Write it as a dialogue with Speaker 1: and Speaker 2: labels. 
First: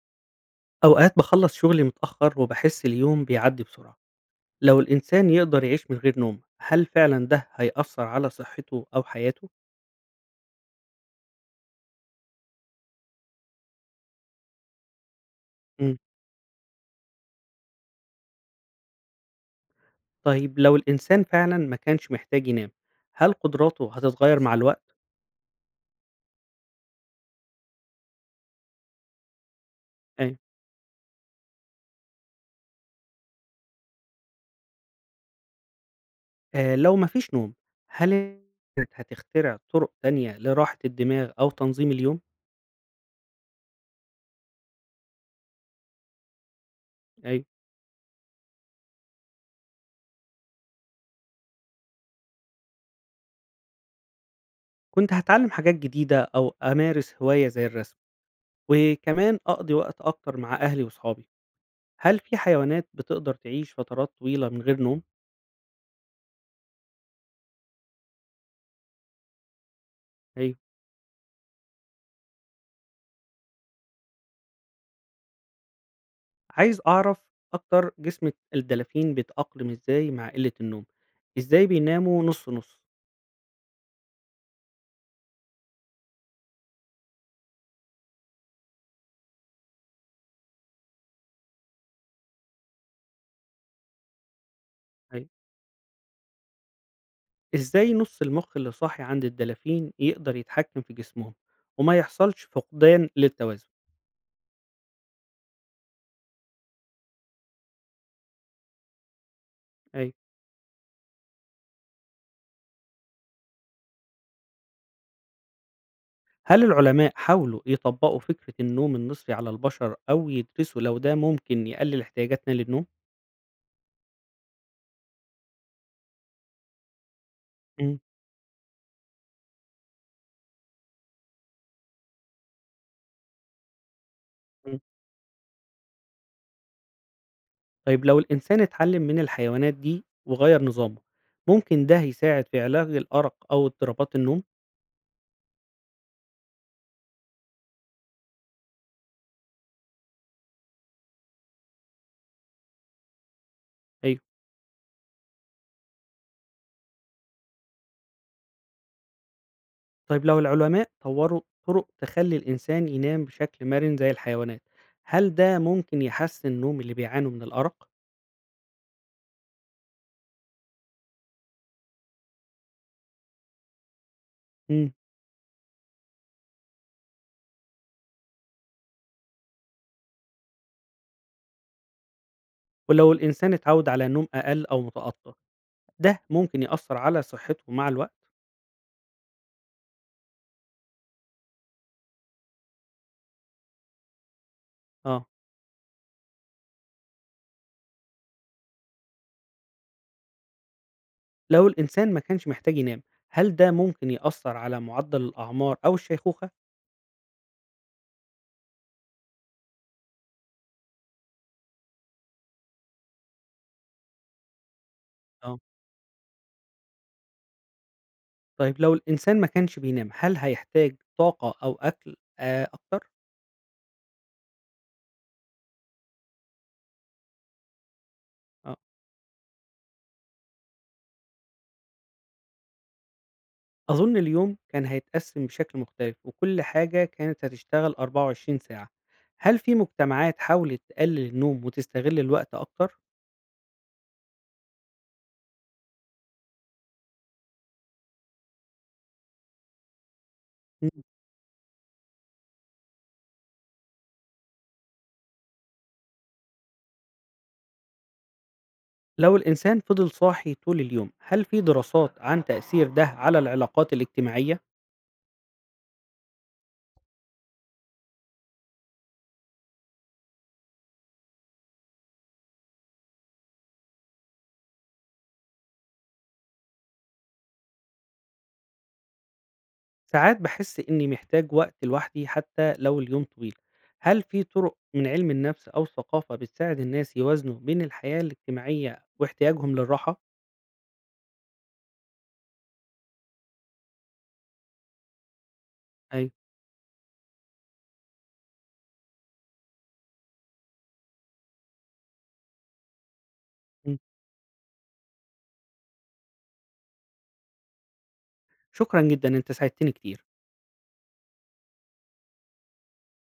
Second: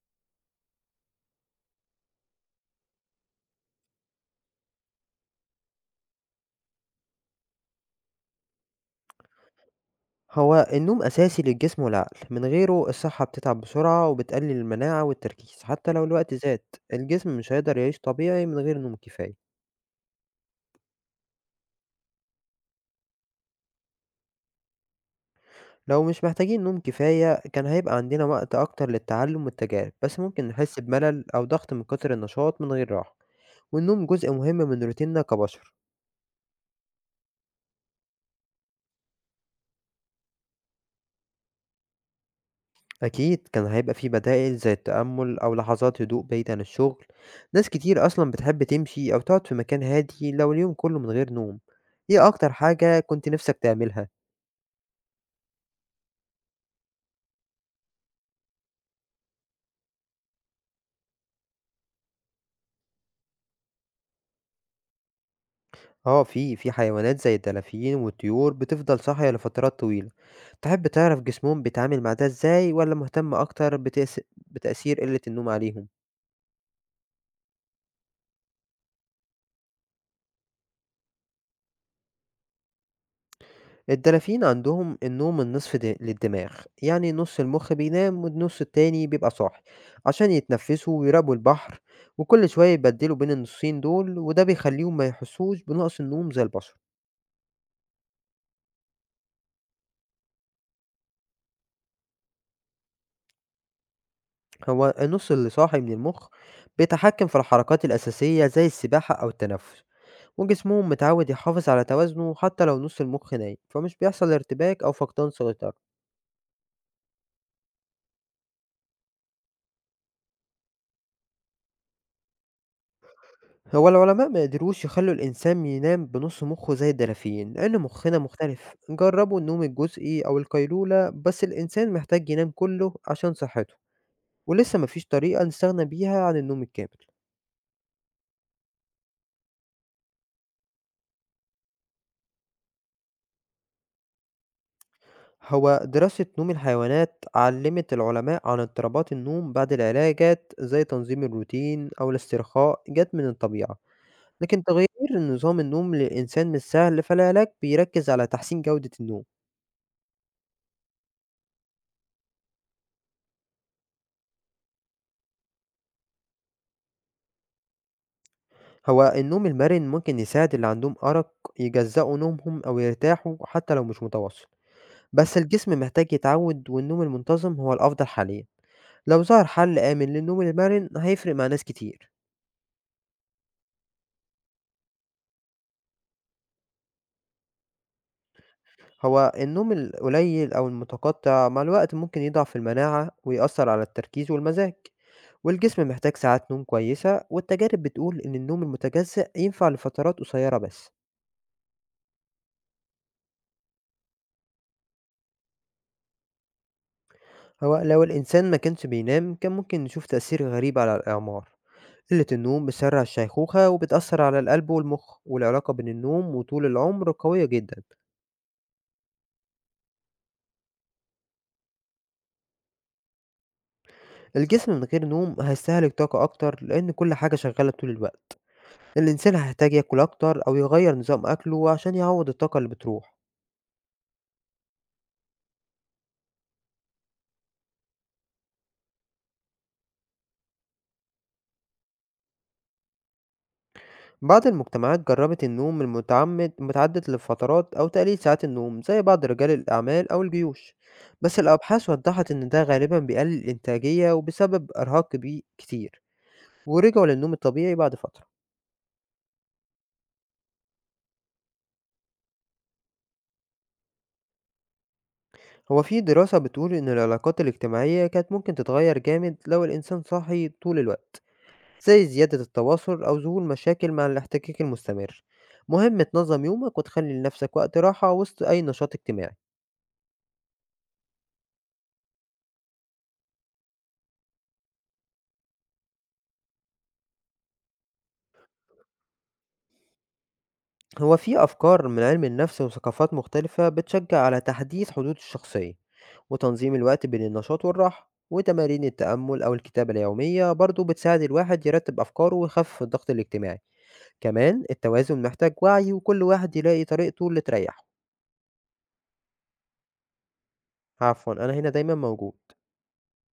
Speaker 1: أوقات باخلّص شغلي متأخر وباحس اليوم بيعدّي بسرعة، لو الإنسان يقدر يعيش من غير نوم، هل فعلًا ده هيأثّر على صحته أو حياته؟
Speaker 2: هو النوم أساسي للجسم والعقل، من غيره الصحة بتتعب بسرعة وبتقلل المناعة والتركيز، حتى
Speaker 1: إمم،
Speaker 2: لو الوقت زاد. الجسم مش هيقدر يعيش طبيعي من غير نوم كفاية.
Speaker 1: طيب لو الإنسان فعلًا ما كانش محتاج ينام، هل قدراته هتتغيّر مع الوقت؟
Speaker 2: لو مش محتاجين نوم كفاية كان هيبقى عندنا وقت أكتر للتعلم والتجارب، بس
Speaker 1: أيوه.
Speaker 2: ممكن نحس بملل أو ضغط من كتر النشاط من غير راحة، والنوم جزء مهم من روتيننا كبشر.
Speaker 1: لو ما فيش نوم، هل الناس هتخترع طُرق تانية لراحة الدماغ أو تنظيم اليوم؟
Speaker 2: أكيد كان هيبقى في بدائل زي التأمل أو لحظات هدوء بعيد عن الشغل.
Speaker 1: أيوه.
Speaker 2: ناس كتير أصلا بتحب تمشي أو تقعد في مكان هادي لو اليوم كله من غير نوم. إيه أكتر حاجة كنت نفسك تعملها؟
Speaker 1: كنت هاتعلّم حاجات جديدة أو أمارس هواية زي الرسم، وكمان أقضي وقت أكتر مع أهلي وصحابي، هل في حيوانات بتقدر تعيش فترات طويلة من غير نوم؟
Speaker 2: آه في حيوانات زي الدلافين والطيور بتفضل صاحية لفترات طويلة.
Speaker 1: أيوه.
Speaker 2: تحب تعرف جسمهم بيتعامل مع ده إزاي ولا مهتم أكتر بتأثير قلة النوم عليهم؟
Speaker 1: عايز أعرف أكتر جسم الدلافين بيتأقلم إزاي مع قِلّة النوم، إزاي بيناموا نُص، نُص؟
Speaker 2: الدلافين عندهم النوم النصف للدماغ، يعني نص المخ بينام والنص التاني بيبقى صاحي عشان يتنفسوا ويراقبوا البحر، وكل شوية يبدلوا بين النصين دول، وده بيخليهم ما
Speaker 1: أيوه.
Speaker 2: يحسوش بنقص النوم زي البشر.
Speaker 1: إزاي نُص المُخ اللي صاحي عند الدلافين يقدر يتحكّم في جسمهم وما يحصلش فقدان للتوازن؟
Speaker 2: هو النص اللي صاحي من المخ بيتحكم في الحركات الأساسية زي السباحة أو التنفس،
Speaker 1: أيوه.
Speaker 2: وجسمهم متعود يحافظ على توازنه حتى لو نص المخ نايم، فمش بيحصل ارتباك أو فقدان سيطرة.
Speaker 1: هل العلماء حاولوا يطبّقوا فكرة النوم النِصفي على البشر أو يدرسوا لو ده ممكن يقلِّل احتياجاتنا للنوم؟
Speaker 2: هو العلماء ما قدروش يخلوا الإنسان ينام بنص مخه زي الدلافين لأن
Speaker 1: إمم.
Speaker 2: مخنا مختلف. جربوا النوم الجزئي أو القيلولة، بس الإنسان محتاج ينام كله عشان صحته، ولسه
Speaker 1: إمم.
Speaker 2: مفيش طريقة نستغنى بيها عن النوم الكامل.
Speaker 1: طيب لو الإنسان اتعلِّم من الحيوانات دي وغيّر نظامه، ممكن ده يساعد في علاج الأرق أو اضطرابات النوم؟
Speaker 2: هو دراسة نوم الحيوانات علمت العلماء عن اضطرابات النوم، بعد العلاجات زي تنظيم الروتين أو الاسترخاء جت من الطبيعة.
Speaker 1: أيوه.
Speaker 2: لكن تغيير نظام النوم للإنسان مش سهل، فالعلاج بيركز على تحسين جودة النوم.
Speaker 1: طيب لو العلماء طوروا طرق تخلّي الإنسان ينام بشكل مرن زي الحيوانات، هل ده ممكن يحسّن نوم اللي بيعانوا من الأرق؟
Speaker 2: هو النوم المرن ممكن يساعد اللي عندهم أرق، يجزأوا نومهم أو يرتاحوا حتى لو مش متواصل.
Speaker 1: إمم.
Speaker 2: بس الجسم محتاج يتعود، والنوم المنتظم هو الأفضل حاليا. لو ظهر حل آمن للنوم المرن هيفرق مع ناس كتير.
Speaker 1: ولو الإنسان اتعوّد على نوم أقل أو متقطع، ده ممكن يأثّر على صحته مع الوقت؟
Speaker 2: هو النوم القليل أو المتقطع مع الوقت ممكن يضعف المناعة ويأثر على التركيز والمزاج،
Speaker 1: آه.
Speaker 2: والجسم محتاج ساعات نوم كويسة، والتجارب بتقول إن النوم المتجزأ ينفع لفترات قصيرة بس.
Speaker 1: لو الإنسان ما كانش محتاج ينام، هل ده ممكن يأثّر على معدّل الأعمار أو الشيخوخة؟
Speaker 2: هو لو الإنسان ما كانش بينام كان ممكن نشوف تأثير غريب على الأعمار. قلة النوم بتسرع الشيخوخة وبتأثر على القلب والمخ،
Speaker 1: آه.
Speaker 2: والعلاقة بين النوم وطول العمر قوية جدا.
Speaker 1: طيب لو الإنسان ما كانش بينام، هل هيحتاج طاقة أو أكل أكتر؟
Speaker 2: الجسم من غير نوم هيستهلك طاقة أكتر لأن كل حاجة شغالة طول الوقت.
Speaker 1: آه.
Speaker 2: الإنسان هيحتاج ياكل أكتر أو يغير نظام أكله عشان يعوض الطاقة اللي بتروح.
Speaker 1: أظن اليوم كان هيتقسّم بشكل مختلف، وكل حاجة كانت هتشتغل 24 ساعة. هل في مجتمعات حاولت تقلل النوم وتستغل الوقت أكتر؟
Speaker 2: بعض المجتمعات جربت النوم المتعمد متعدد الفترات أو تقليل ساعات النوم زي بعض رجال الأعمال أو الجيوش.
Speaker 1: إمم.
Speaker 2: بس الأبحاث وضحت إن ده غالبا بيقلل الإنتاجية وبسبب إرهاق كتير، ورجعوا للنوم الطبيعي بعد فترة.
Speaker 1: لو الإنسان فضل صاحي طول اليوم، هل في دراسات عن تأثير ده على العلاقات الاجتماعية؟
Speaker 2: هو في دراسة بتقول إن العلاقات الاجتماعية كانت ممكن تتغير جامد لو الإنسان صاحي طول الوقت، زي زيادة التواصل أو ظهور مشاكل مع الاحتكاك المستمر. مهم تنظم يومك وتخلي لنفسك وقت راحة وسط أي نشاط اجتماعي.
Speaker 1: ساعات باحس إني محتاج وقت لوحدي حتى لو اليوم طويل. هل في طرق من علم النفس أو الثقافة بتساعد الناس يوازنوا بين الحياة الاجتماعية واحتياجهم للراحة؟
Speaker 2: هو في أفكار من علم النفس وثقافات مختلفة بتشجع على تحديث حدود الشخصية
Speaker 1: أيوه،
Speaker 2: وتنظيم الوقت بين النشاط والراحة، وتمارين التأمل أو الكتابة اليومية برضو بتساعد الواحد يرتب أفكاره ويخفف الضغط الاجتماعي.
Speaker 1: إمم،
Speaker 2: كمان التوازن محتاج وعي، وكل واحد يلاقي طريقته اللي تريحه.
Speaker 1: شكرًا جدًا، أنت ساعدتني كتير.
Speaker 2: عفوا، أنا هنا دايما موجود.